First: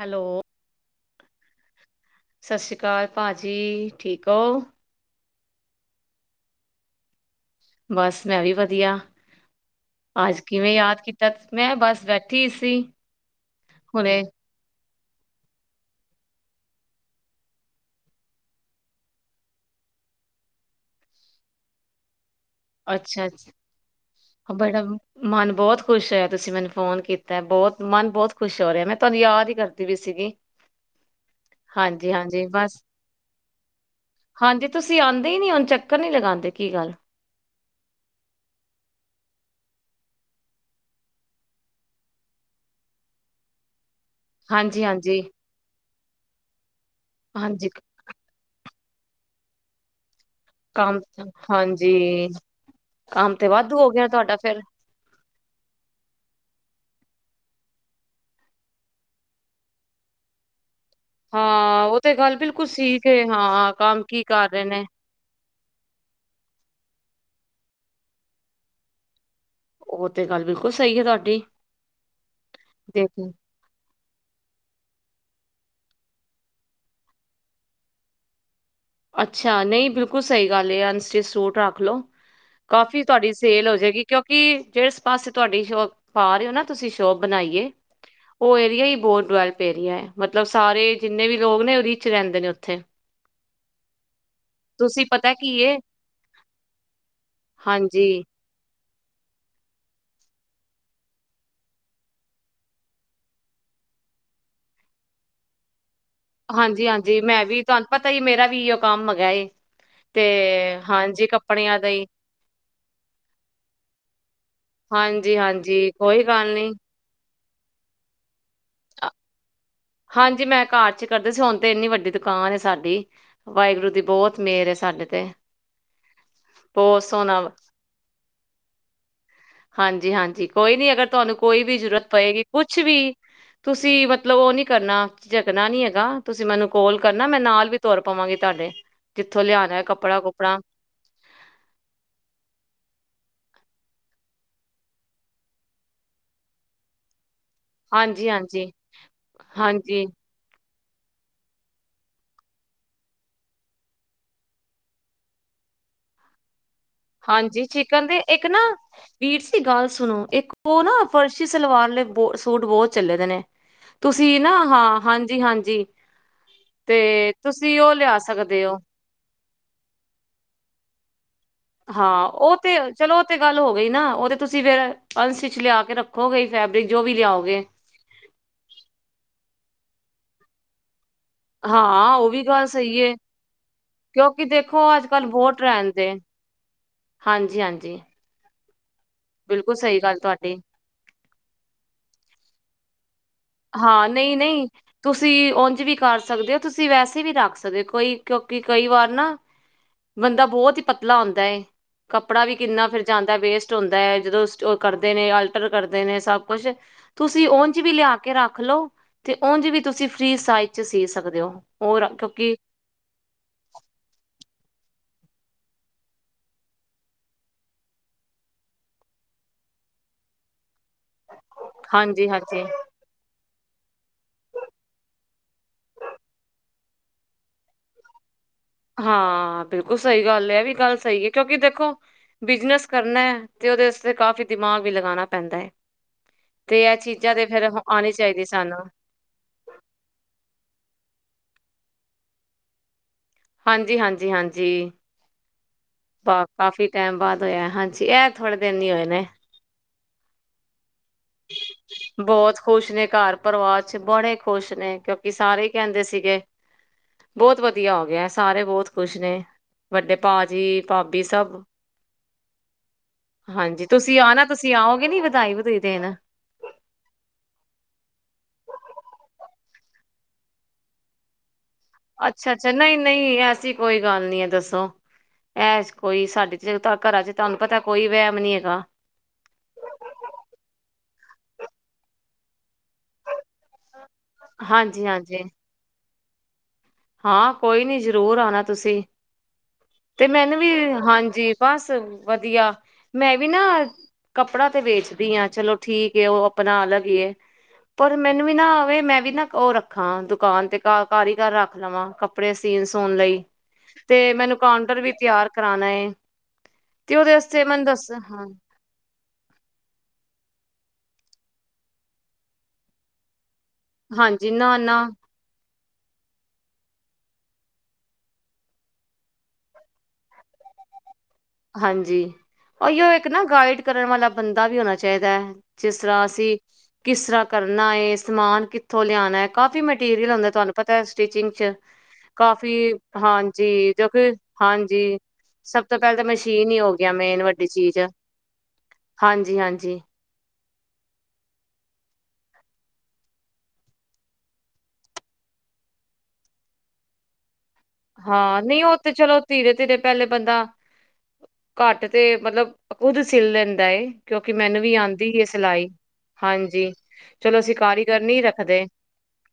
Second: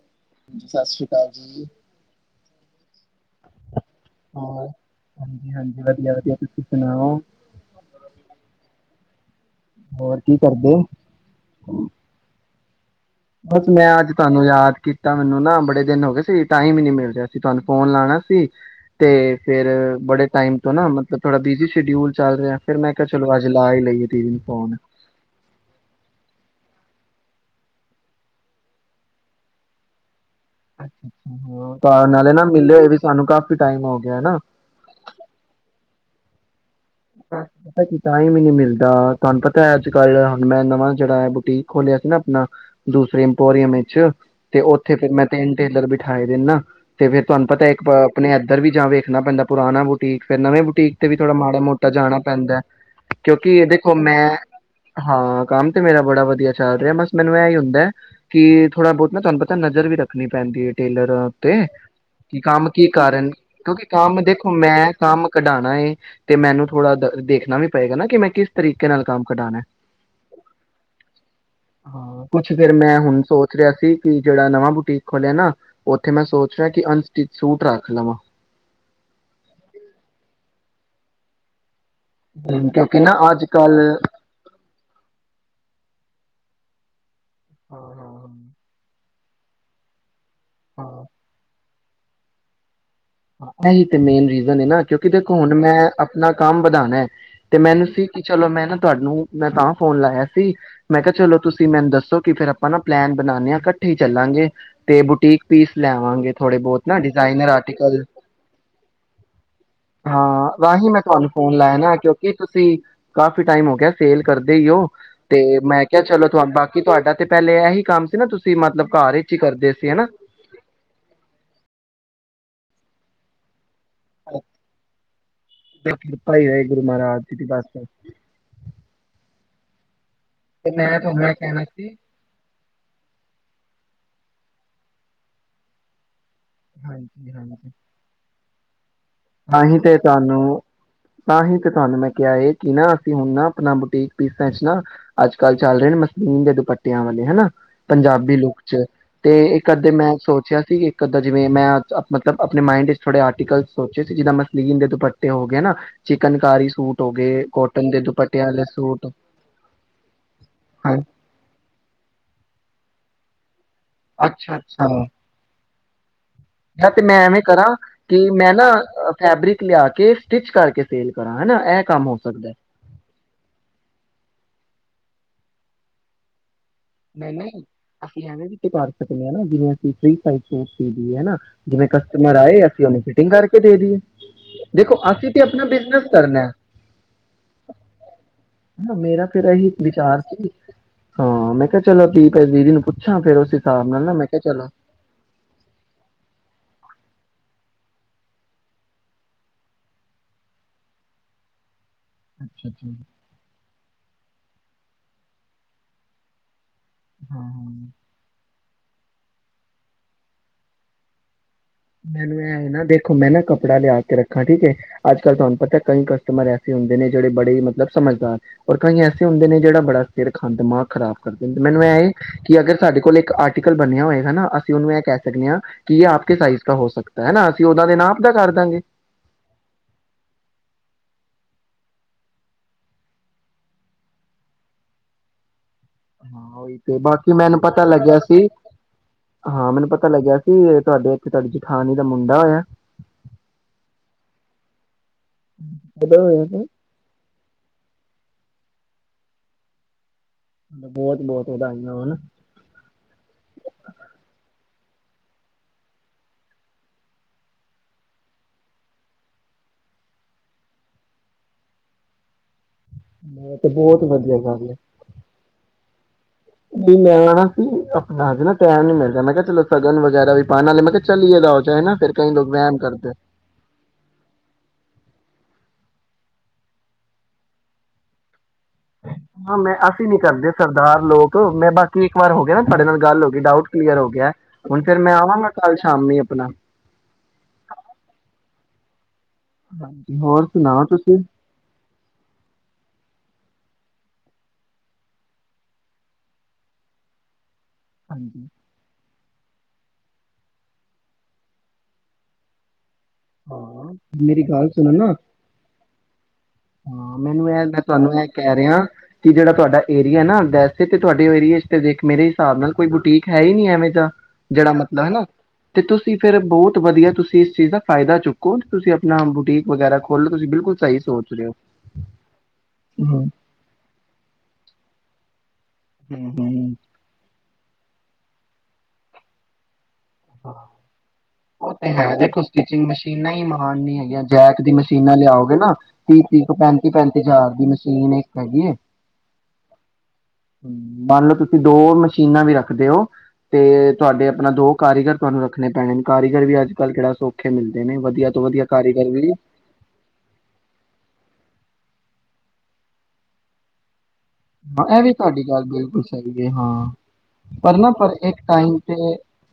Hello ਸਤਿ ਸ੍ਰੀ ਅਕਾਲ ਜੀ ਸਤ ਸ਼੍ਰੀ ਕਾਲ ਭਾਜੀ ਠੀਕ ਹੋ ਹੋਰ ਹਾਂਜੀ ਹਾਂਜੀ ਵਧੀਆ ਵਧੀਆ ਤੁਸੀਂ ਸੁਣਾਓ ਬਸ ਮੈਂ ਵੀ ਵਧੀਆ ਹੋਰ ਕੀ ਅੱਜ ਕਿਵੇਂ ਕਰਦੇ? ਯਾਦ ਕੀਤਾ ਮੈਂ ਬਸ ਬੈਠੀ ਸੀ ਬਸ ਮੈਂ ਅੱਜ ਹੁਣੇ ਤੁਹਾਨੂੰ ਯਾਦ ਕੀ ਤਾਂ ਮੈਨੂੰ ਨਾ ਬੜੇ ਦਿਨ ਹੋ ਗਏ ਸੀ ਟਾਈਮ ਹੀ ਨੀ ਮਿਲ ਰਿਹਾ ਸੀ ਤੁਹਾਨੂੰ ਫੋਨ ਲਾਉਣਾ ਸੀ ਤੇ ਫੇਰ ਬੜੇ ਟਾਈਮ ਤੋਂ ਨਾ ਮਤਲਬ ਥੋੜਾ ਬਿਜੀ ਸ਼ਡਿਊਲ ਚੱਲ ਰਿਹਾ ਫਿਰ ਮੈਂ ਕਿਹਾ ਅੱਛਾ ਚਲੋ ਅੱਜ ਲਾ ਹੀ ਲਈਏ ਦੀਦੀ ਨੂੰ ਅੱਛਾ ਫੋਨ। ਬੜਾ ਮਨ ਬਹੁਤ ਖ਼ੁਸ਼ ਹੋਇਆ ਤੁਸੀਂ ਮੈਨੂੰ ਫੋਨ ਕੀਤਾ ਬਹੁਤ ਮਨ ਬਹੁਤ ਖੁਸ਼ ਹੋ ਰਿਹਾ ਮੈਂ ਤੁਹਾਨੂੰ ਯਾਦ ਹੀ ਕਰਦੀ ਵੀ ਸੀਗੀ ਅ ਅ ਹਾਂਜੀ ਨਾਲੇ ਨਾ ਹਾਂਜੀ ਮਿਲੇ ਬਸ ਹੋਏ ਵੀ ਸਾਨੂੰ ਕਾਫੀ ਟਾਈਮ ਹੋ ਗਿਆ ਨਾ ਰ ਨੀ ਲਗਾਉਂਦੇ ਕੀ ਗੱਲ [unintelligible] ਟਾਇਮ ਈ ਨੀ ਮਿਲਦਾ। ਤਾਨੂੰ ਪਤੈ ਅੱਜ ਕੱਲ ਹੁਣ ਮੈਂ ਨਵਾਂ ਜਿਹੜਾ ਐ ਬੁਟੀਕ ਖੋਲਿਆ ਸੀ ਨਾ ਅਪਣਾ ਦੂਸਰੇ ਇੰਪੋਰੀਅਮ ਇੱਚ ਤੇ ਹਾਂਜੀ ਉੱਥੇ ਫੇਰ ਹਾਂਜੀ ਮੈਂ ਤਿੰਨ ਟੇਲਰ ਬਿ ਠਾਈ ਦਿਨ ਨਾ ਤੇ ਫੇਰ ਤੁਆਨੂੰ ਹਾਂਜੀ ਪਤੈ ਇੱਕ ਪ ਅਪਣੇ ਇੱਧਰ ਵੀ ਜਾਵੇ। ਨਾ ਪੈਂਦਾ ਪੁਰਾਣਾ ਬੁਟੀਕ ਫਿਰ ਨਵੇ ਬੁਟੀਕ ਕੰਮ ਤੇ ਵੀ ਥੋੜਾ ਮੋਟ ਤਾਂ ਹਾਂਜੀ ਜਾਣਾ ਪੈਂਦੈ ਕੰਮ ਤੇ ਕਿਉਂਕਿ ਏ ਵਾਧੂ ਹੋ ਦੇਖੋ ਗਿਆ ਮੈਂ ਤੁਹਾਡਾ ਫਿਰ ਹਾਂ ਕੰਮ ਤੇ ਮੇਰਾ ਬੜਾ ਵਧੀਆ ਚੱਲ ਵੈਮ ਬਸ ਮੈਨੂੰ ਐਈ ਹੁੰਦੈ ਕਿ ਥੋੜਾ ਬੋਤ ਨਾ ਤੁਆਨੂੰ ਪਤੈ ਨਜ਼ਰ ਵੀ ਰੱਖਣੀ ਪੈਂਦੀ ਏ। ਟੇਲਰਾਂ ਉੱਤੇ ਹਾਂ ਉਹ ਤੇ ਗੱਲ ਕਿ ਬਿਲਕੁਲ ਕੰਮ ਕੀ ਠੀਕ ਹੈ ਕਰ ਨ ਹਾਂ ਕਿਉਂਕਿ ਕੰਮ ਕੀ ਕਰ ਦੇਖੋ ਰਹੇ ਨੇ ਮੈਂ ਕੰਮ ਕਢਾ, ਆਏਂ ਤੇ ਮੈਨੂੰ ਥੋੜਾ ਦ ਦੇਖਣਾ ਵੀ ਪਏਗਾ ਨਾ ਕਿ ਮੈਂ ਕਿਸ ਤਰੀਕੇ ਨਾਲ ਕੰਮ ਕਢਾਨੈ। ਉਹ ਤੇ ਗੱਲ ਬਿਲਕੁਲ ਸਹੀ ਹੈ ਤੁਹਾਡੀ। ਹਾਂ ਕੁਛ ਫਿਰ ਮੈਂ ਹੁਣ ਦੇਖੋ ਸੋਚ ਰਿਹਾ ਸੀ ਕਿ ਜਿਹੜਾ ਨਵਾਂ ਬੁਟੀਕ ਖੋਲਿਆ ਨਾ ਉੱਥੇ ਮੈਂ ਸੋਚ ਰਿਆਂ ਕਿ ਅਨਸਟਿਚ ਸੂਟ ਰੱਖ ਲਵਾਂ। ਅੱਛਾ ਨਈ ਬਿਲਕੁਲ ਸਈ ਗੱਲ ਏ, ਅਨ ਤੁਸੀ ਸੂਟ ਰੱਖ ਲੋ। ਕਿਉਂਕਿ ਕਾਫੀ ਨਾ ਤੁਆਡੀ ਅੱਜ ਸੇਲ ਹੋ ਕੱਲ ਜੇਗੀ ਕਿਉਂਕਿ ਜੇਸ ਪਾਸੇ ਤੁਆਡੀ ਸ਼ੋਪ ਪਾ ਰਹੇ ਔ ਨਾ ਤੁਸੀਂ ਚੋਪ ਬਣਾਈਏ ਹਾਂ ਹਾਂ ਔ ਇਹਦੀਆਂ ਈ ਬੋਰ ਟੁਵੈਲ ਪੇਰੀ ਆਇਐ। ਮਤਲਬ ਸਾਰੇ ਹਾਂ ਜਿੰਨੇ ਵੀ ਲੋਗ ਨੇ ਵਿੱਚ ਰਹਿੰਦੇ ਨੇ ਉੱਥੇ। ਐਈ ਤੇ ਮੇਨ ਰਿਜ਼ ਜਾਂਦੇ ਨਾ ਤੁਸੀਂ ਕਿਉਂਕਿ ਪਤਾ ਦੇਖੋ ਕੀ ਹੁਣ ਮੈਂ ਏ ਆਪਣਾ ਕੰਮ ਵਧਾਨੈ ਤੇ ਮੈਨੂੰ ਸੀ ਕਿ ਹਾਂਜੀ, ਚਲੋ ਮੈਂ ਨਾ ਤੁਆਨੂੰ ਮੈਂ ਤਾਂ ਫੋਨ ਲਾਇਆ ਸੀ ਮੈਂ ਕਿਹਾ ਚਲੋ ਤੁਸੀਂ ਮੈਨੂੰ ਦੱਸੋ ਕਿ ਫੇਰ ਆਪਾਂ ਨਾ ਪਲੈਨ ਬਣਾਣੇ ਆਂ ਕੱਠੇ ਈ ਚੱਲਾਂਗੇ ਤੇ ਬੁਟੀਕ ਪੀਸ ਲੈਵਾਂਗੇ ਥੋੜੇ ਹਾਂਜੀ, ਬਹੁਤ ਨਾ ਹਾਂਜੀ ਮੈਂ ਡਿਜ਼ਾਇਨਰ ਵੀ ਤੁਹਾਨੂੰ ਆਰਟੀਕਲ ਪਤਾ ਹੀ ਮੇਰਾ ਵੀ ਇਓ ਕੰਮ ਹੈਗਾ ਏ। ਤੇ ਹਾਂ ਵਾਹੀਂ ਮੈਂ ਹਾਂਜੀ ਤੁਆਨੂੰ ਫੋਨ ਲਾਇਐ ਕੱਪੜਿਆਂ ਦਾ ਨਾ ਹੀ ਕਿਉਂਕਿ ਤੁਸੀਂ ਕਾਫ਼ੀ ਟਾਈਮ ਹੋ ਗਿਆ ਸੇਲ ਕਰਦੇ ਈ ਔ ਹਾਂਜੀ, ਤੇ ਹਾਂਜੀ ਮੈਂ ਕਿਹਾ ਕੋਈ ਚਲੋ ਤੁਆਨੂੰ ਗੱਲ ਨੀ ਬਾਕੀ ਤੁਆਡਾ ਤੇ ਪਹਿਲੇ ਇਹੀ ਕੰਮ ਸੀ ਨਾ ਤੁਸ ਸੀ ਮਤਲਬ ਘਾਰ ਇੱਚ ਈ ਕਰਦੇ ਸੀ। ਹਨਾ ਹਾਂਜੀ ਮੈਂ ਘਾਰ ਚ ਕਰਦੀ ਸੀ ਹੁਣ ਤੇ ਇੰਨੀ ਵੱਡੀ ਦ ਕਾਨ ਏ ਸਾਡੀ। ਵਾਹਿਗੁਰੂ ਦੀ ਬਹੁਤ [unintelligible] ਮਿਹਰ ਹੈ ਸਾਡੇ ਤੇ ਕਿਰਪਾ ਈ ਰਏ ਗੁਰੂ ਬਹੁਤ ਮਹਾਰਾਜ ਜੀ ਸੋਹਣਾ ਦੀ ਬਸ ਫਿਰ। ਹਾਂਜ ਜੀ-ਹਾਂਜੀ, ਕੋਈ ਨੀ ਅਗਰ ਤੁਹਾਨੂੰ ਕੋਈ ਵੀ ਸੀ ਜ਼ਰੂਰਤ ਪਏਗੀ ਕੁਛ ਵੀ ਤੁਸ ਸੀ ਮਤਲਬ ਉਹ ਨਹੀ ਕਰਨਾ ਜਗਣਾ ਨੀ ਹੈਗਾ। ਤੁਸੀਂ ਮੈਨੂੰ ਕੋਲ ਕਰਨਾ ਮੈਂ ਨਾਲ ਵੀ ਤੁਰ ਪਾਵਾਂਗੀ ਤੁਹਾਡੇ ਜਿੱਥੋਂ ਲਿਆਣਾ ਤਾਂਹੀ ਹੈ ਤੇ ਕੱਪੜਾ ਕੁਪੜਾ ਤੁਹਾਨੂੰ ਤਾਂਹੀ ਤੇ ਤੁਹਾਨੂੰ ਮੈਂ ਕਿਹਾ ਇਹ ਕਿ ਨਾ ਅਸੀਂ ਹੁਣ ਨਾ ਆਪਣਾ ਬੁਟੀਕ ਪੀਸਾਂ ਚ ਨਾ ਅੱਜ ਕੱਲ੍ਹ ਚੱਲ ਰਹੇ ਨੇ ਮਸਲੀਨ ਦੇ ਦੁਪੱਟਿਆਂ ਵਾਲੇ ਹਨਾ। ਹਾਂਜੀ ਪੰਜਾਬੀ ਲੁੱਕ ਹਾਂਜੀ 'ਚ ਤੇ ਇੱਕ ਅੱਧੇ ਹਾਂਜੀ ਮੈਂ ਸੋਚਿਆ ਸੀ। ਕਿੱਦਾਂ ਜਿਵੇ ਮੈਂ ਮਤਲਬ ਆਪਣੇ ਮਾਇੰਡ ਚ ਥੋੜੇ ਆਰਟੀਕਲ ਸੋਚੇ ਸੀ ਜਿੱਦਾਂ ਮਸਲੀਨ ਦੇ ਦੁਪੱਟੇ ਹੋ ਗਏ ਨਾ ਚਿਕਨਕਾਰੀ ਸੂਟ ਹੋ ਗਏ ਹਾਂਜੀ ਕੋਟਨ ਚਿਕਨ ਦੇ ਇੱਕ ਦੁਪੱਟਿਆਂ ਨਾ ਵਾਲੇ ਸੂਟ ਵੀਰ ਸੀ ਗੱਲ ਸੁਣੋ ਇੱਕ ਉਹ ਨਾ ਹਾਂ ਫਰਸ਼ੀ ਸਲਵਾਰ ਬ ਸੂਟ ਬਹੁਤ ਚੱਲੇ ਦੇ ਨੇ। ਤੁਸੀਂ ਅੱਛਾ ਨਾ ਹਾਂ ਅੱਛਾ ਹਾਂਜੀ- ਹਾਂਜੀ ਯਾਰ ਤੇ ਮੈਂ ਐਵੇਂ ਕਰਾਂ ਤੁਸੀਂ ਉਹ ਲਿਆ ਕਿ ਮੈਂ ਸਕਦੇ ਨਾ ਹੋ। ਫੈਬਰਿਕ ਲਿਆ ਕੇ ਸਟਿਚ ਕਰਕੇ ਸੇਲ ਕਰਾਂ ਹਨਾ ਇਹ ਕੰਮ ਹੋ ਹਾਂ ਸਕਦਾ ਹੈ। ਉਹ ਤੇ ਚਲੋ ਉਹ ਤੇ ਗੱਲ ਹੋ ਗਈ ਨਾ ਉਹ ਤੇ ਤੁਸੀਂ ਫੇਰ ਅਨਸਟਿਚ ਵਿੱਚ ਲਿਆ ਕੇ ਰੱਖੋਗੇ - ਨਹੀਂ -ਨਹੀਂ ਅਸੀਂ ਹੈਵੇਂ ਵੀਥੇ ਕਰ ਸਕਦੇ ਹਾਂ ਨਾ ਜਿਵੇਂ [unintelligible] ਨਾ ਜਿਵੇਂ ਹਾਂ ਉਹ ਕਸਟਮਰ ਵੀ ਆਏ ਗੱਲ ਅਸੀਂ ਸਹੀ ਉਹਹਨੂੰ ਏ ਫਿਟਿੰਗ ਕਰਕੇ ਦੇ ਦੀਏ ਕਿਉਂਕਿ ਦੇਖੋ ਅੱਜ ਕੱਲ੍ਹ ਅਸੀਂ ਤੇ ਬਹੁਤ ਆਪਣਾ ਟਰੈਂਡ ਬਿਜਨਸ ਏ ਕਰਨਾ। ਹਾਂਜੀ ਹਾਂਜੀ ਮੇਰਾ ਫੇਰ ਇਹੀ ਬਿਲਕੁਲ ਸਹੀ ਗੱਲ ਵਿਚਾਰ ਸੀ ਤੁਹਾਡੀ ਹਾਂ ਮੈਂ ਕਿਹਾ ਤੁਸੀਂ ਫਿਰ ਦੀਦੀ ਨੂੰ ਪੁ ਹਾਂ ਨਹੀਂ ਨਹੀਂ ਤੁਸੀਂ ਉਝ ਵੀ ਕਰ ਸਕਦੇ ਹੋ ਤੁਸੀਂ ਵੈਸੇ ਵੀ ਰੱਖ ਸਕਦੇ ਹੋ ਕੋਈ ਕਿਉਂਕਿ ਕਈ ਵਾਰ ਨਾ ਬੰਦਾ ਬਹੁਤ ਹੀ ਪਤਲਾ ਹੁੰਦਾ ਏ। ਕੱਪੜਾ ਵੀ ਅੱਛਾ ਕਿੰਨਾ ਅੱਛਾ ਫਿਰ ਜਾਂਦਾ ਵੇਸਟ ਹੁੰਦਾ ਹੈ ਜਦੋਂ ਕਰਦੇ ਨੇ ਅਲਟਰ ਕਰਦੇ ਨੇ ਸਭ ਕੁਛ ਹਾਂ ਤੁਸੀਂ ਹਾਂ ਉਝ ਵੀ ਲਿਆ ਰੱਖ ਲਓ ਤੇ ਉਝ ਵੀ ਤੁਸੀਂ ਫੀ੍ ਸਾਈਜ 'ਚ ਸੀ ਸਕਦੇ ਹੋ। ਹੋਰ ਮੈਨੂੰ ਕਿਉਂਕਿ ਇਹ ਨਾ ਦੇਖੋ ਮੈਂ ਨਾ ਕੱਪੜਾ ਲਿਆ ਕੇ ਰੱਖਾ ਠੀਕ ਏ। ਅੱਜ ਕੱਲ੍ਹ ਤੁਹਾਨੂੰ ਪਤਾ ਕਈ ਕਸਟਮਰ ਐਸੇ ਹੁੰਦੇ ਨੇ ਜਿਹੜੇ ਬੜੇ ਮਤਲਬ ਸਮਝਦਾਰ ਔਰ ਕਈ ਐਸੇ ਹੁੰਦੇ ਨੇ ਜਿਹੜਾ ਬੜਾ ਸਿਰ ਖੰਦ ਦਿਮਾਗ ਖ ਖਰਾਬ ਕਰ ਦ ਮੈਨੂੰ ਐ ਹਾਂਜੀ ਕਿ ਹਾਂਜੀ ਅਗਰ ਸਾਡੇ ਕੋਲ ਇੱਕ ਆਰਟੀਕਲ ਬਣਿਆ ਹੋਏਗਾ ਨਾ ਅਸੀਂ ਉਹਨੂੰ ਇਹ ਕਹਿ ਸਕਦੇ ਹਾਂ ਕਿ ਇਹ ਆਪ ਕੇ ਸਾਈਜ਼ ਹੋ ਸਕਦਾ ਹੈ ਹੈਨਾ ਅਸੀਂ ਉਹਨਾਂ ਦੇ ਨਾਪ ਦਾ ਕਰ ਦਾਂਗੇ ਹਾਂ ਬਿਲਕੁਲ ਸਹੀ ਗੱਲ ਹੈ ਏਵੀ ਗੱਲ ਸਹੀ ਏ। ਕਿਉਂਕਿ ਦੇਖੋ ਬਿਜਨਸ ਕਰਨਾ ਹੈ ਤੇ ਉਹਦੇ ਤੇ ਕਾਫੀ ਦਿਮਾਗ ਵੀ ਲਗਾਉਣਾ ਪੈਂਦਾ ਹੈ। ਹਾਂ ਉਹੀ ਇਹ ਤੇ ਬਾਕੀ ਚੀਜ਼ਾਂ ਮੈਨੂੰ ਫੇਰ ਪਤਾ ਆਉਣੀ ਲੱਗਿਆ ਚਾਹੀਦੀ ਸੀ ਸਾਨੂੰ ਹਾਂ ਮੈਨੂੰ ਪਤਾ ਲੱਗਿਆ ਸੀ ਤੁਹਾਡੇ ਇੱਥੇ ਤੁਹਾਡੀ ਜੇਠਾਣੀ ਦਾ ਮੁੰਡਾ ਹੋਇਆ। ਹਾਂਜੀ -ਹਾਂਜੀ -ਹਾਂਜੀ- ਹਾਂਜੀ ਕਦੋਂ ਬਾਹ ਹੋਇਆ ਸੀ ਕਾਫੀ ਟਾਈਮ ਬਾਅਦ ਆ ਹਾਂਜੀ ਇਹ ਥੋੜੇ ਦਿਨ ਹੀ ਹੋਏ ਨੇ [unintelligible] ਵਧਾਈਆਂ ਹੋਣ ਬਹੁਤ ਖੁਸ਼ ਨੇ ਘਰ ਪਰਿਵਾਰ ਚ ਬੜੇ ਖੁਸ਼ ਨੇ ਕਿਉਂਕਿ ਸਾਰੇ ਹੀ ਕਹਿੰਦੇ ਸੀਗੇ ਬਹੁਤ ਵਧੀਆ ਹੋ ਗਿਆ ਸਾਰੇ ਬਹੁਤ ਖੁਸ਼ ਨੇ ਵੱਡੇ ਭਾਜੀ ਭਾਬੀ ਸਭ ਬਹੁਤ ਹਾਂਜੀ ਬਹੁਤ ਤੁਸੀਂ ਆ ਵਧੀਆ ਨਾ ਗੱਲ ਹੈ ਤੁਸੀਂ ਆਓਗੇ ਨੀ ਵਧਾਈ ਵਧਾਈ ਦਿਨ ਵੀ ਮੈਂ ਆਣਾ ਸੀ ਆਪਣਾ ਹੱਜ ਨਾ ਟੈਮ ਨੀ ਮਿਲਦਾ ਮੈਂ ਕਿਹਾ ਚਲੋ ਸਗਨ ਵਗੈਰਾ ਵੀ ਪਾਣ ਵਾਲੇ ਮੈਂ ਕਿਹਾ ਚਲੀਏਦਾ ਅੱਛਾ ਅੱਛਾ ਨਹੀਂ ਨਹੀਂ ਐਸੀ ਕੋਈ ਗੱਲ ਨਹੀਂ ਦੱਸੋ ਐ ਕੋਈ ਸਾਡੇ ਚ ਜਦੋਂ ਘਰਾਂ ਚ ਤੁਹਾਨੂੰ ਪਤਾ ਕੋਈ ਵਹਿਮ ਨੀ ਹੈ- ਹਾਂ ਮੈਂ ਅਸੀਂ ਨੀ ਕਰਦੇ ਸਰਦਾਰ ਲੋਕ ਮੈਂ ਬਾਕੀ ਇੱਕ ਵਾਰ ਹੋ ਗਿਆ ਨਾ ਤੁਹਾਡੇ ਨਾਲ ਗੱਲ ਹੋ ਗਈ ਡਾਊਟ ਕਲੀਅਰ ਹੋ ਗਿਆ ਹੁਣ ਫਿਰ ਹਾਂਜੀ ਮੈਂ ਹਾਂਜੀ ਆਵਾਗਾ ਕੱਲ੍ਹ ਸ਼ਾਮੀ ਆਪਣਾ ਹਾਂ ਕੋਈ ਨੀ ਜ਼ਰੂਰ ਆਣਾ ਤੁਸੀਂ ਹਾਂਜੀ ਤੇ ਹੋਰ ਮੈਨੂੰ ਵੀ ਸੁਣਾਓ ਤੁਸੀਂ ਹਾਂਜੀ ਬਸ ਵਧੀਆ ਮੈਂ ਵੀ ਨਾ ਕੱਪੜਾ ਤੇ ਵੇਚਦੀ ਹਾਂ ਚਲੋ ਠੀਕ ਉਹ ਆਪਣਾ ਅਲੱਗ ਹੀ ਏ ਪਰ ਮੈਨੂੰ ਹਾਂਜੀ ਵੀ ਨਾ ਆਵੇ ਮੈਂ ਵੀ ਨਾ ਉਹ ਰੱਖਾ ਦੁਕਾਨ ਤੇ ਕਾਰੀਗਰ ਰੱਖ ਲਵਾਂ ਕੱਪੜੇ ਸੀਨ ਸੌਣ ਲਈ ਹਾਂ ਤੇ ਮੇਰੀ ਮੈਨੂੰ ਗੱਲ ਸੁਣੋ ਕਾਊਂਟਰ ਵੀ ਨਾ ਤਿਆਰ ਕਰਾਣਾ ਏ ਤੇ ਹਾਂ ਉਹਦੇ ਮੈਨੂੰ ਵਾਸਤੇ ਇਹ ਮੈਂ ਦੱਸ ਤੁਹਾਨੂੰ ਇਹ ਹਾਂ ਕਹਿ ਰਿਹਾ ਕਿ ਜਿਹੜਾ ਤੁਹਾਡਾ ਏਰੀਆ ਨਾ ਤੇ ਤੁਹਾਡੇ ਏਰੀਏ ਚ ਤੇ ਦੇਖ ਮੇਰੇ ਹਿਸਾਬ ਨਾਲ ਕੋਈ ਬੁਟੀਕ ਹੈ ਹੀ ਨੀ ਹੈ ਹਾਂਜੀ ਜਿਹੜਾ ਨਾ ਨਾ ਮਤਲਬ ਹਨਾ ਤੇ ਤੁਸੀਂ ਫੇਰ ਬਹੁਤ ਵਧੀਆ ਤੁਸੀਂ ਇਸ ਚੀਜ਼ ਦਾ ਫਾਇਦਾ ਚੁੱਕੋ ਤੁਸੀਂ ਆਪਣਾ ਬੁਟੀਕ ਵਗੈਰਾ ਖੋਲੋ ਤੁਸੀਂ ਬਿਲਕੁਲ ਸਹੀ ਸੋਚ ਰਹੇ ਹੋ ਹਾਂਜੀ ਓ ਹੀ ਓ ਇੱਕ ਹਮ ਨਾ ਗਾਈਡ ਕਰਨ ਵਾਲਾ ਬੰਦਾ ਵੀ ਹੋਣਾ ਚਾਹੀਦਾ ਏ ਜਿਸ ਤਰ੍ਹਾਂ ਹਮ ਅਸੀਂ ਹਮ ਕਿਸ ਤਰ੍ਹਾਂ ਕਰ ਨਾ ਇਹ ਸਮਾਨ ਕਿੱਥੋਂ ਲਿਆਣਾ ਹੈ ਕਾਫ਼ੀ ਮਟੀਰੀਅਲ ਤੁਹਾਨੂੰ ਪਤਾ ਸਚਿੰਗ ਚ ਉਹ ਤੇ ਹੈ ਦੇਖੋ ਕਾਫੀ ਸਟਿਚਿੰਗ ਮਸ਼ੀਨਾਂ ਹੀ ਮਹਾਨ ਹਾਂਜੀ ਨਹੀਂ ਜੋ ਹੈਗੀਆਂ ਕਿ ਜੈਕ ਦੀ ਮਸ਼ੀਨਾਂ ਹਾਂਜੀ ਲਿਆਓਗੇ ਨਾ ਸਭ ਤੋਂ ਤੀਹ ਪਹਿਲਾਂ ਮੈਂ ਤੀਹ ਤੋਂ ਕੀ ਨੀ ਪੈਂਤੀ ਹੋ ਗਿਆ ਪੈਂਤੀ ਮੇਨ ਹਜ਼ਾਰ ਦੀ ਵੱਡੀ ਚੀਜ਼ ਮਸ਼ੀਨ ਇੱਕ ਹੈਗੀ ਹੈ, ਹਾਂਜੀ ਹਾਂਜੀ ਮੰਨ ਲਓ ਤੁਸੀਂ ਦੋ ਮਸ਼ੀਨਾਂ ਵੀ ਰੱਖਦੇ ਹੋ ਤੇ ਤੁਹਾਡੇ ਆਪਣਾ ਦੋ ਕਾਰੀਗਰ ਤੁਹਾਨੂੰ ਰੱਖਣੇ ਪੈਣੇ ਨੇ ਕਾਰੀਗਰ ਵੀ ਅੱਜ ਕੱਲ੍ਹ ਕਿਹੜਾ ਸੌਖੇ ਮਿਲਦੇ ਨੇ ਵਧੀਆ ਤੋਂ ਹਾਂ ਵਧੀਆ ਨਹੀਂ ਉਹ ਕਾਰੀਗਰ ਤੇ ਵੀ ਚਲੋ ਧੀਰੇ ਧੀਰੇ ਪਹਿਲੇ ਬੰਦਾ ਘੱਟ ਤੇ ਮਤਲਬ ਖੁਦ ਸਿਲ ਲੈਂਦਾ ਏ ਕਿਉਂਕਿ ਮੈਨੂੰ ਇਹ ਵੀ ਆਉਂਦੀ ਤੁਹਾਡੀ ਹੈ ਗੱਲ ਸਿਲਾਈ ਬਿਲਕੁਲ ਸਹੀ ਐ, ਹਾਂਜੀ ਹਾਂ ਚਲੋ ਅਸੀਂ ਪਰ ਨਾ ਪਰ ਕਾਰੀਗਰ ਇੱਕ ਨੀ ਟਾਈਮ ਰੱਖਦੇ ਤੇ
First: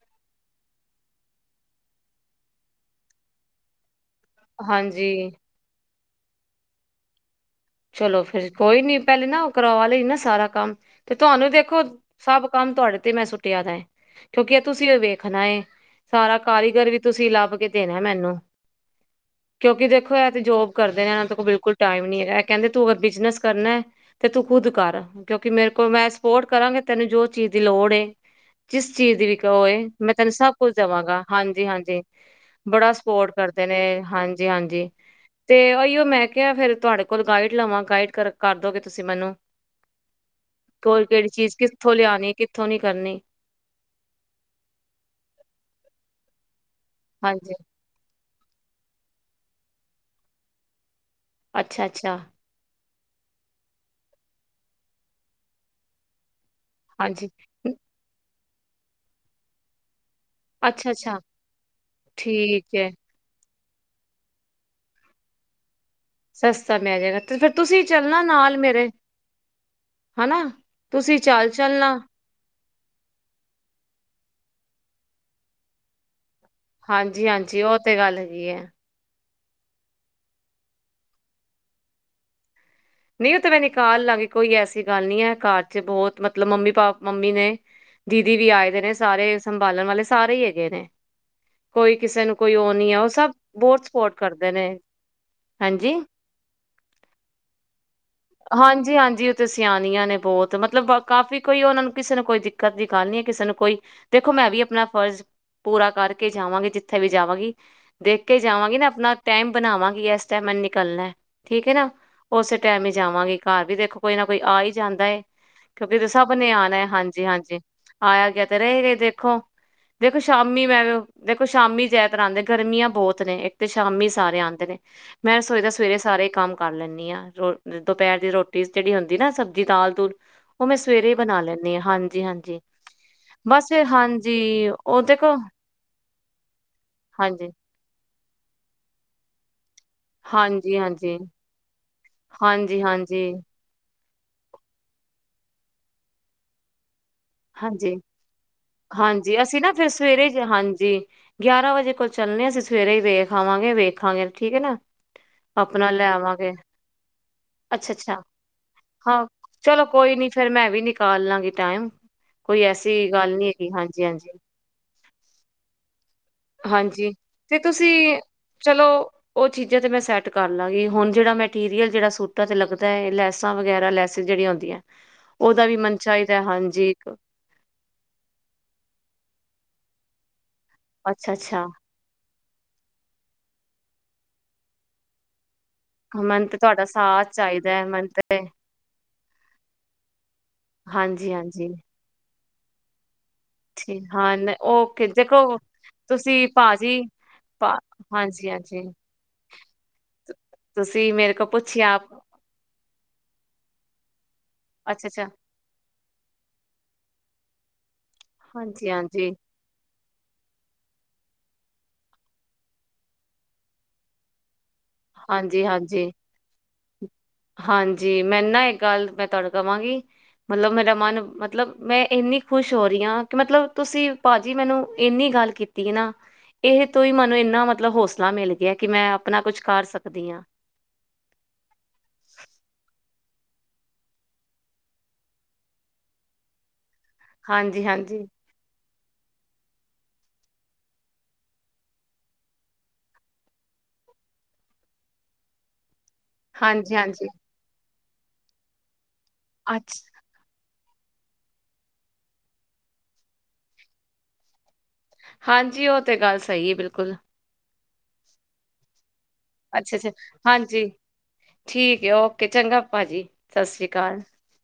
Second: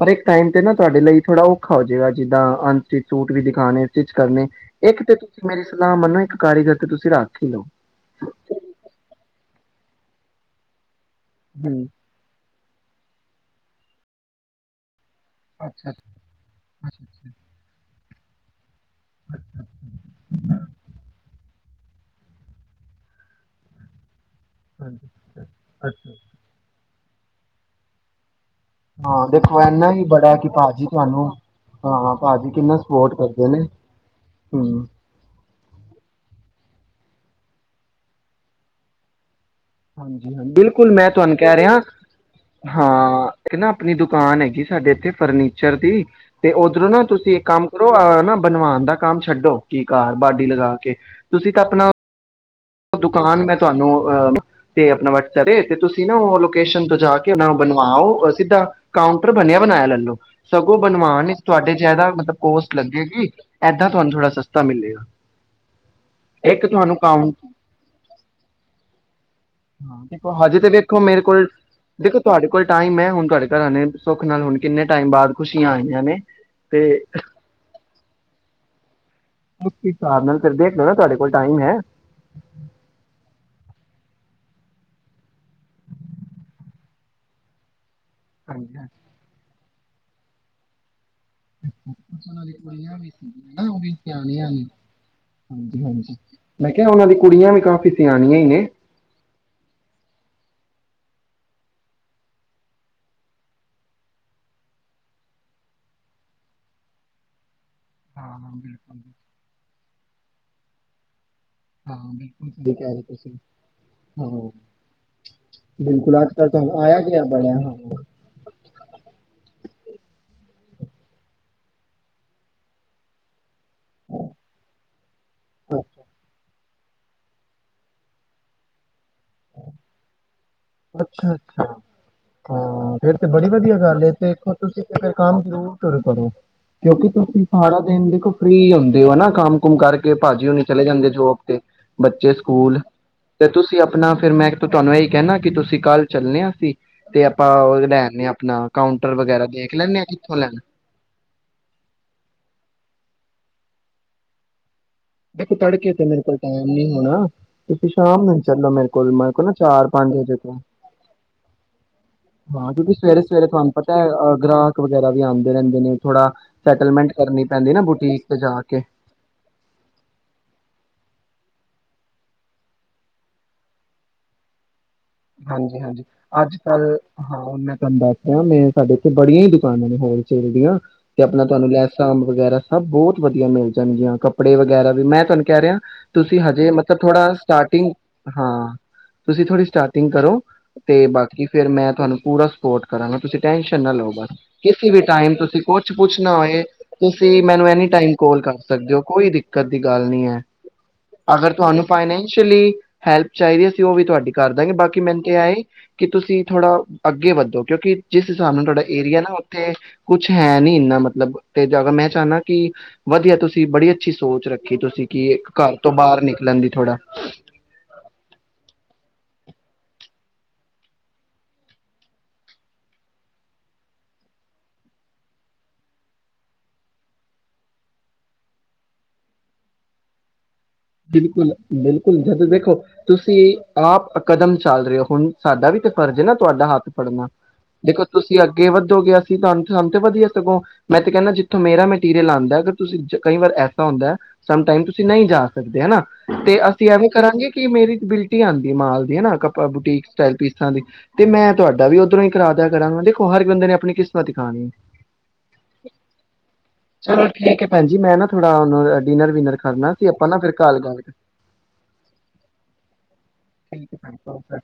ਹਰ ਇਕ ਟਾਈਮ ਤੇ ਨਾ ਤੁਹਾਡੇ ਲਈ ਥੋੜਾ ਔਖਾ ਹੋਜੇਗਾ ਜਿੱਦਾਂ ਐਨਸੀਟਿਉਟ ਵੀ ਦਿਖਾਣੇ, ਚ ਕਰਨੇ ਇੱਕ ਤੇ ਹਾਂਜੀ ਮੇਰੀ ਸਲਾਹ ਮੰਨੇ, ਇੱਕ ਕਾਰੀਗਰ ਤੇ ਤੁਸੀਂ ਰੱਖ ਹੀ ਲਓ। ਚਲੋ ਫੇਰ ਕੋਈ ਨੀ ਪਹਿਲੇ ਨਾ ਉਹ ਕਰਵਾ ਲਈ ਨਾ ਸਾਰਾ ਕੰਮ, ਤੇ ਤੁਹਾਨੂੰ ਦੇਖੋ ਹੂੰ ਸਭ ਕੰਮ ਤੁਹਾਡੇ ਤੇ ਮੈਂ ਸੁੱਟਿਆ ਦਾ ਕਿਉਂਕਿ ਇਹ ਤੁਸੀਂ ਵੇਖ, ਰੱਖਣਾ ਐ ਅੱਛਾ ਅੱਛਾ ਸਾਰਾ ਕਾਰੀਗਰ ਵੀ ਅੱਛਾ ਤੁਸੀਂ ਲੱਭ ਕੇ ਦੇਣਾ। ਮੈਨੂੰ, ਕਿਉਂਕਿ ਦੇਖੋ ਇਹ ਤੇ ਜੋਬ ਕਰਦੇ ਨੇ ਇਹਨਾਂ ਦੇ ਕੋਲ ਬਿਲਕੁਲ, ਟਾਈਮ ਨੀ ਹੈ। ਕਹਿੰਦੇ ਤੂੰ ਅਗਰ ਬਿਜਨਸ ਕਰਨਾ, ਤੇ ਤੂੰ ਖੁਦ ਕਰ ਕਿਉਂਕਿ ਮੇਰੇ ਅੱਛਾ ਕੋਲ ਮੈਂ ਅੱਛਾ। ਸਪੋਰਟ ਕਰਾਂਗੇ। ਤੈਨੂੰ ਜੋ ਚੀਜ਼ ਦੀ ਲੋੜ ਐ, ਜਿਸ ਚੀਜ਼ ਦੀ ਹਾਂ ਵੀ ਦੇਖੋ ਹੋਏ ਇਨਾ ਹੀ ਮੈਂ ਤੈਨੂੰ ਬੜਾ ਕਿ ਸਭ ਕੁਛ ਭਾਜੀ ਦੇਵਾਂਗਾ, ਤੁਹਾਨੂੰ ਹਾਂਜੀ-ਹਾਂਜੀ ਬੜਾ ਸਪੋਰਟ ਕਰਦੇ ਨੇ ਹਾਂਜੀ ਹੂੰ, ਹਾਂਜੀ ਤੇ ਔਈਓ ਮੈਂ ਕ ਫੇਰ ਤੁਹਾਡੇ, ਕੋਲ ਗਾਈਡ ਲਵਾਂ ਗਾਈਡ ਕਰ ਕਰਦੋਗੇ ਤੁਸੀਂ ਮੈਨੂੰ ਹਾਂਜੀ ਹਾਂ ਬਿਲਕੁਲ ਕੋਲ ਮੈਂ ਕਿਹੜੀ ਤੁਹਾਨੂੰ ਕਹਿ ਚੀਜ਼ ਰਿਹਾ ਕਿੱਥੋਂ ਲਿਆਣੀ ਕਿੱਥੋਂ ਨੀ ਕਰਨੀ ਹਾਂ ਇੱਕ ਨਾ ਆਪਣੀ ਦੁਕਾਨ ਹੈਗੀ ਸਾਡੇ ਇੱਥੇ ਫਰਨੀਚਰ ਦੀ, ਤੇ ਉਹ, ਨਾ ਤੁਸੀਂ ਇੱਕ ਹਾਂਜੀ ਕੰਮ ਕਰੋ ਨਾ, ਬਣਵਾਣ ਦਾ ਕੰਮ ਛੱਡੋ ਕੀ ਕਾਰ ਬਾਡੀ ਲਗਾ ਕੇ, ਤੁਸੀਂ ਤਾਂ ਆਪਣਾ ਅੱਛਾ-ਅੱਛਾ, ਦੁਕਾਨ ਮੈਂ ਤੁਹਾਨੂੰ ਅ ਤੇ ਆਪਣਾ ਬਟ ਤੇ ਤੁਸੀਂ ਨਾ ਉਹ ਮਤਲਬ ਸ਼ਟੇਸ਼ਨ ਤੋ ਜਾ ਹਾਂਜੀ ਕੇ ਉਹਨਾਂ ਨੂੰ ਬਣਵਾਓ, ਸਿੱਧਾ ਕਾਊਂਟਰ ਬਣਿਆ ਬਣਾਇਆ ਲੈਲੋ, ਸਗੋਂ ਅੱਛਾ ਅੱਛਾ ਬਣਵਾਨ ਤੁਹਾਡੇ ਚ ਇਹਦਾ ਮਤਲਬ ਠੀਕ ਕੋਸਟ ਹੈ ਲੱਗੇਗੀ। ਏਦਾਂ ਤੁਹਾਨੂੰ ਥੋੜ੍ਹਾ ਸਸਤਾ ਮਿਲੇਗਾ। ਇੱਕ ਸਸਤਾ ਤੁਹਾਨੂੰ ਮਿਲ ਜਾਏਗਾ ਕੰਮ, ਤੇ ਫੇਰ ਤੁਸੀਂ ਚੱਲਣਾ ਨਾਲ ਮੇਰੇ ਹਾਂ ਦੇਖੋ ਹਨਾ, ਤੁਸੀਂ ਚੱਲ ਚੱਲਣਾ। ਬਿਲਕੁਲ ਟਾਈਮ ਹੈ, ਹੁਣ ਤੁਹਾਡੇ ਘਰਾਂ ਨੇ ਸੁੱਖ ਨਾਲ ਹੁਣ ਕਿੰਨੇ ਟਾਈਮ ਬਾਅਦ ਖੁਸ਼ੀਆਂ ਆਈਆਂ ਨੇ। ਤੇ ਹਾਂਜੀ-ਹਾਂਜੀ ਉਹ ਤੇ ਗੱਲ ਹੈਗੀ ਹੈ, ਉਸ ਹਿਸਾਬ ਨਾਲ ਫਿਰ ਦੇਖ ਲਓ, ਨਾ ਤੁਹਾਡੇ ਕੋਲ ਟਾਈਮ ਹੈ। ਨਹੀਂ ਉਹ ਤੇ ਮੈਂ ਨਿਕਾਲ ਲਾਂਗੀ ਕੋਈ ਐਸੀ ਗੱਲ ਨੀ ਹੈ, ਘਰ ਚ ਬਹੁਤ ਮਤਲਬ ਮੰਮੀ ਪਾ ਮੰਮੀ ਨੇ, ਦੀਦੀ ਵੀ ਆਏ ਹਾਂਜੀ ਦੇ ਨੇ ਹਾਂਜੀ ਸਾਰੇ, ਸੰਭਾਲਣ ਵਾਲੇ ਸਾਰੇ ਹੀ ਹੈਗੇ ਨੇ, ਕੋਈ ਕਿਸੇ ਨੂੰ ਕੋਈ ਉਹ ਨੀ ਕੁੜੀਆਂ ਹੈ ਉਹ ਸਭ ਬਹੁਤ ਵੀ ਸਪੋਰਟ ਸਿਆਣੀ ਹ ਕਰਦੇ ਨੇ ਹਾਂਜੀ ਮੈਂ ਕਿਹਾ ਉਹਨਾਂ ਦੀ ਕੁੜੀਆਂ ਵੀ ਕਾਫੀ ਹਾਂਜੀ -ਹਾਂਜੀ ਸਿਆਣੀਆਂ ਨੇ ਬਹੁਤ ਮਤਲਬ ਕਾਫ਼ੀ ਕੋਈ ਉਹਨਾਂ ਨੂੰ ਕਿਸੇ ਨੂੰ ਕੋਈ ਦਿੱਕਤ ਦੀ ਗੱਲ ਨੀ ਹੈ ਕਿਸੇ ਨੂੰ ਕੋਈ ਦੇਖੋ ਮੈਂ ਵੀ ਆਪਣਾ ਫਰਜ਼ ਪੂਰਾ ਕਰਕੇ ਜਾਵਾਂਗੀ ਜਿੱਥੇ ਵੀ ਜਾਵਾਂਗੀ। ਦੇਖ ਕੇ ਹਾਂ ਹਾਂ ਜਾਵਾਂਗੇ ਨਾ ਬਿਲਕੁਲ ਆਪਣਾ ਟਾਈਮ ਬਣਾਵਾਂਗੀ ਇਸ ਟਾਈਮੈਨ ਨਿਕਲਣਾ। ਠੀਕ ਨਾ ਹਾਂ ਬਿਲਕੁਲ ਉਸ ਸਹੀ ਟਾਈਮ ਕਹਿ ਵਿੱਚ ਰਹੇ ਤੁਸੀਂ ਵਾਂਗੀ ਘਰ ਵੀ ਦੇਖੋ ਕੋਈ ਨਾ ਹਾਂ ਕੋਈ ਆ ਹੀ ਜਾਂਦਾ ਹੈ ਕਿਉਂਕਿ ਬਿਲਕੁਲ ਸਭ ਅੱਜ ਕੱਲ ਨੇ ਆਣਾ ਤੁਹਾਨੂੰ ਹੈ ਆਇਆ ਗਿਆ ਹਾਂਜੀ ਬੜਿਆ ਹਾਂਜੀ ਹਾਂ ਆਇਆ ਗਿਆ ਤੇ ਰਹੇ ਗਏ ਦੇਖੋ ਦੇਖੋ ਸ਼ ਮੰਮੀ ਮੈਂ ਦੇਖੋ ਸ਼ਾਮੀ ਜ ਤਰ੍ਹਾਂ ਆਉਂਦੇ ਗਰਮੀਆਂ ਬਹੁਤ ਨੇ ਤੇ ਸ਼ਾਮੀ ਸਾਰੇ ਆਉਂਦੇ ਨੇ ਮੈਂ ਰਸੋਈ ਦਾ ਸਵੇਰੇ ਸਾਰੇ ਕੰਮ ਕਰ ਲੈਂਦੀ ਹਾਂ ਰੋ ਦੁਪਹਿਰ ਦੀ ਰੋਟੀ ਜਿਹੜੀ ਹੁੰਦੀ ਨਾ ਸਬਜ਼ੀ ਦਾਲ ਦੂਲ ਉਹ ਮੈਂ ਸਵੇਰੇ ਹੀ ਅੱਛਾ ਬਣਾ -ਅੱਛਾ ਲੈਂਦੀ ਹਾਂ ਹਾਂਜੀ ਹਾਂਜੀ ਹਾਂ ਫੇਰ ਤੇ ਬੜੀ ਬਸ ਵਧੀਆ ਫਿਰ ਗੱਲ ਹਾਂਜੀ ਤੇਖੋ ਤੁਸੀਂ ਤੇ ਉਹ ਫਿਰ ਦੇਖੋ ਕੰਮ ਜ਼ਰੂਰੁਰ ਕਰ ਸਕੋ। ਕਿਉਂਕਿ ਤੁਸੀਂ ਹਾਂਜੀ ਸਾਰਾ ਦਿਨ ਦੇਖੋ ਫਰੀ ਹੁੰਦੇ ਹੋ ਨਾ ਕੰਮ ਘੁੰਮ ਕਰਕੇ ਭਾਜੀ ਹੋਨੀ ਹਾਂਜੀ ਚਲੇ ਜਾਂਦੇ ਹਾਂਜੀ ਜੋਬ ਤੇ ਬੱਚੇ ਸਕੂਲ ਹਾਂਜੀ ਹਾਂਜੀ ਤੇ ਤੁਸੀਂ ਆਪਣਾ ਫੇਰ ਮੈਂ ਇੱਕ ਤੁਹਾਨੂੰ ਇਹੀ ਕਹਿਣਾ ਕਿ ਤੁਸੀਂ ਕੱਲ ਚੱਲਨੇ ਅਸੀ ਹਾਂਜੀ -ਹਾਂਜੀ ਵਗੈਰਾ ਅਸੀਂ ਨਾ ਦੇਖ ਫਿਰ ਲੈਂਣੇ ਆ ਸਵੇਰੇ ਕਿੱਥੋਂ ਜ ਲੈਣਾ ਹਾਂਜੀ ਗਿਆਰਾਂ ਵਜੇ ਕੋਲ ਚੱਲਣੇ ਅਸੀਂ ਸਵੇਰੇ ਹੀ ਵੇਖ ਆਵਾਂਗ ਵੇਖਾਂਗੇ ਠੀਕ ਹੈ ਨਾ ਦੇਖੋ ਆਪਣਾ ਤੜਕੇ ਤੇ ਲੈ ਮੇਰੇ ਕੋਲ ਆਵਾਂਗੇ ਟੈਮ ਨੀ ਹੋਣਾ ਤੁਸੀਂ ਅੱਛਾ ਅੱਛਾ ਸ਼ਾਮ ਨੂੰ ਚਲੋ ਮੇਰੇ ਕੋਲ ਹਾਂ ਮੇਰੇ ਕੋਲ ਨਾ ਚਲੋ ਚਾਰ ਕੋਈ ਪੰਜ ਨੀ ਵਜੇ ਫੇਰ ਤੋਂ ਮੈਂ ਵੀ ਨਿਕਾਲ ਲਾਂਗੀ ਟਾਈਮ ਕੋਈ ਹਾਂ ਕਿਉਂਕਿ ਐਸੀ ਸਵੇਰੇ ਗੱਲ ਸਵੇਰੇ ਨੀ ਹੈਗੀ ਤੁਹਾਨੂੰ ਪਤਾ ਹਾਂਜੀ ਹਾਂਜੀ ਹੈਹ ਗ੍ਰਾਹਕ ਵਗੈਰਾ ਵੀ ਆਂਦੇ ਰਹਿੰਦੇ ਨੇ ਥੋੜਾ ਸੈਟਲਮੈਂਟ ਹਾਂਜੀ ਕਰਨੀ ਤੇ ਪੈਂਦੀ ਨਾ ਬੁਟੀਕ ਤੇ ਜਾ ਕੇ। ਜਜ ਤਾਂ ਮੈਂ ਸੈਟ ਕਰ ਲਵਗੀ ਹੁਣ ਜਿਹੜਾ ਮਟੀਰੀਅਲ ਜਿਹੜਾ ਸੂਾਂ 'ਤੇ ਲੱਗਦਾ ਹੈ ਲੈਸਾਂ ਵਗੈਰਾ ਲੈਸਿਸ ਜਿਹੜੀਆਂ ਆੁੰਂਦੀਆਂ ਹਾਂਜੀ- ਹਾਂਜੀ ਅੱਜ ਇੱਕ ਕੱਲ੍ਹ ਹਾਂ ਹੁਣ ਮੈਂ ਤੁਹਾਨੂੰ ਦੱਸ ਰਿਹਾ ਮੈਂ ਸਾਡੇ ਇੱਥੇ ਬੜੀਆਂ ਹੀ ਦੁ ਪਾਉਂਦੇ ਨੇ ਹੋਰ ਚ ਤੇ ਅੱਛਾ ਆਪਣਾ ਅੱਛਾ ਤੁਹਾਨੂੰ ਲੈਸ ਅੰਬ ਵਗੈਰਾ ਸਭ ਬਹੁਤ ਵਧੀਆ ਮਿਲ ਜਾਣਗੀਆਂ ਕੱਪੜੇ ਵਗੈਰਾ ਵੀ ਮੈਂ ਤੁਹਾਨੂੰ ਕਹਿ ਰਿਹਾ। ਤੁਸੀਂ ਮੈਨੂੰ ਤੇ ਹਜੇ ਤੁਹਾਡਾ ਮਤਲਬ ਸਾਥ ਥੋੜਾ ਚਾਹੀਦਾ ਹੈ ਸਟਾਰਟਿੰਗ ਮੈਨੂੰ ਤੇ ਹਾਂ ਤੁਸੀਂ ਥੋੜ੍ਹੀ ਸਟਾਰਟ ਕਰੋ ਤੇ ਹਾਂਜੀ ਬਾਕੀ ਫੇਰ ਹਾਂਜੀ ਮੈਂ ਤੁਹਾਨੂੰ ਪੂਰਾ ਸਪੋਰਟ ਕਰਾਂਗੇ ਤੁਸੀਂ ਟੈਨਸ਼ਨ ਨਾ ਠੀਕ ਲਵੋ ਹਾਂ ਕਿਸੇ ਵੀ ਓਕੇ ਟਾਈਮ ਦੇਖੋ ਤੁਸੀਂ ਕੁਛ ਪੁੱਛਣਾ ਤੁਸੀਂ ਹੋਏ ਭਾਜੀ ਤੁਸੀਂ ਮੈਨੂੰ ਭਾ- ਐਨੀ ਟਾਈਮ ਕੋਲ ਹਾਂਜੀ ਕਰ ਹਾਂਜੀ ਸਕਦੇ ਹੋ ਕੋਈ ਦਿੱਕਤ ਦੀ ਗੱਲ ਨਹੀਂ ਹੈ ਤੁਸੀਂ ਮੇਰੇ ਕੋਲ ਅਗਰ ਤੁਹਾਨੂੰ ਪੁੱਛਿਆ ਫਾਈਨੈਂਸ਼ਅਲੀ ਹੈਲਪ ਚਾਹੀਦੀ ਹੈ ਸੀ ਉਹ ਵੀ ਤੁਹਾ ਤੇ ਕਰਦੈ। ਕੀ ਅੱਛਾ ਮੈਂ ਨ ਅੱਛਾ ਤੇ ਆਏ ਕਿ ਤੁਸੀਂ ਥੋੜਾ ਅੱਗੇ ਵੱਧੋ ਕਿਉਂਕਿ ਜਿਸ ਹਿਸਾਬ ਨਾਲ ਤੁਹਾਡਾ ਹਾਂਜੀ ਏਰੀਆ ਹਾਂਜੀ ਨਾ ਉੱਥੇ ਕੁਛ ਹੈ ਨੀ ਇੰਨਾ ਮਤਲਬ ਤੇ ਮੈਂ ਚਾਹੁੰਨਾ ਕਿ ਵਧੀਆ ਤੁਸੀਂ ਬੜੀ ਅੱਛੀ ਸੋਚ ਰੱਖ ਕੀ ਤੁਸੀਂ ਕੀ ਘਰ ਤੋਂ ਹਾਂਜੀ-ਹਾਂਜੀ, ਹਾਂਜੀ ਬਾਹਰ ਨਿਕਲਣ ਦੀ ਥੋੜਾ ਹਾਂਜੀ ਮੈਂ ਨਾ ਇੱਕ ਗੱਲ ਮੈਂ ਤੁਹਾਨੂੰ ਕਵਾਂਗੀ ਮਤਲਬ ਮੇਰਾ ਮਨ ਮਤਲਬ ਮੈਂ ਇੰਨੀ ਖੁਸ਼ ਹੋ ਰਹੀ ਹਾਂ ਕਿ ਮਤਲਬ ਤੁਸੀਂ ਭਾਜੀ ਮੈਨੂੰ ਇਨੀ ਗੱਲ ਕੀਤੀ ਨਾ ਇਹ ਤੋਂ ਹੀ ਮੈਨੂੰ ਇੰਨਾ ਮਤਲਬ ਹੌਸਲਾ ਮਿਲ ਗਿਆ ਕਿ ਮੈਂ ਆਪਣਾ ਕੁਛ ਕਰ ਸਕਦੀ ਹਾਂ ਬਿਲਕੁਲ ਬਿਲਕੁਲ ਜਦੋਂ ਦੇਖੋ ਤੁਸੀਂ ਆਪ ਕਦਮ ਚੱਲ ਰਹੇ ਹੋ ਹੁਣ ਸਾਡਾ ਵੀ ਤਾਂ ਫਰਜ਼ ਹੈ ਨਾ ਤੁਹਾਡਾ ਹੱਥ ਪੜ੍ਹਨਾ ਦੇਖੋ ਹਾਂਜੀ-ਹਾਂਜੀ, ਤੁਸੀਂ ਅੱਗੇ ਵੱਧ ਹੋ ਗਿਆ ਸੀਂ ਤੁਹਾਨੂੰ, ਸਾਨੂ ਤੇ ਵਧੀਆ ਸਗੋਂ ਮੈਂ ਤੇ ਕਹਿੰਦਾ ਜਿੱਥੋਂ ਮੇਰਾ ਮਟੀਰੀਅਲ ਆਉਂਦਾ ਅਗਰ ਤੁਸੀਂ ਕਈ ਵਾਰ ਐਸਾ ਹੁੰਦਾ ਹੈ ਸਮ ਟਾਈਮ ਤੁਸੀਂ ਨਹੀਂ ਜਾ ਸਤਯ ਹੈਂ ਨਾ ਤੇ ਅਸੀਂ ਐਵੇਂ ਹਾਂਜੀ-ਹਾਂਜੀ, ਕਰਾਂਗੇ ਕਿ ਮੇਰੀ ਬਿਲਟੀ ਆਂਦੀ ਹੈ ਮਾਲ ਯੇ ਹੈ ਨਾ ਕੱਪੜਾ ਅੱਛ ਹਾਂਜੀ ਬੁਟੀਕ ਅੱਛਾ ਸਟਾਈਲ ਪੀਸਾਂ ਦੀ ਤੇ ਮੈਂ ਤੁਹਾਡਾ ਵੀ ਔਧਰੋਂ ਹੀ ਕਰਾ ਦਿਆ ਕਰਾਂਗਾ ਦੇਖੋ ਹਰ ਇੱਕ ਬੰਦੇ ਨੇ ਆਪਣੀ ਕਿਸਮਤ ਖਾਣੀ ਹਾਂਜੀ ਉਹ ਤੇ ਗੱਲ ਸਹੀ ਹੈ ਬਿਲਕੁਲ ਹਾਂਜੀ ਮੈਂ ਨਾ ਥੋੜਾ ਉਹਨਾ ਦਾ ਡਿਨਰ ਵਿਨਰ ਕਰਨਾ ਸੀ ਅੱਛਾ-ਅੱਛਾ, ਆਪ ਹਾਂਜੀ ਠੀਕ ਹੈ ਔਕੇ ਚੰਗਾ ਭਾਜੀ ਸਤਿ ਸ੍ਰੀ ਠੀਕ ਹੈ ਭੈਣ ਜੀ, ਅਕਾਲ ਓਕੇ।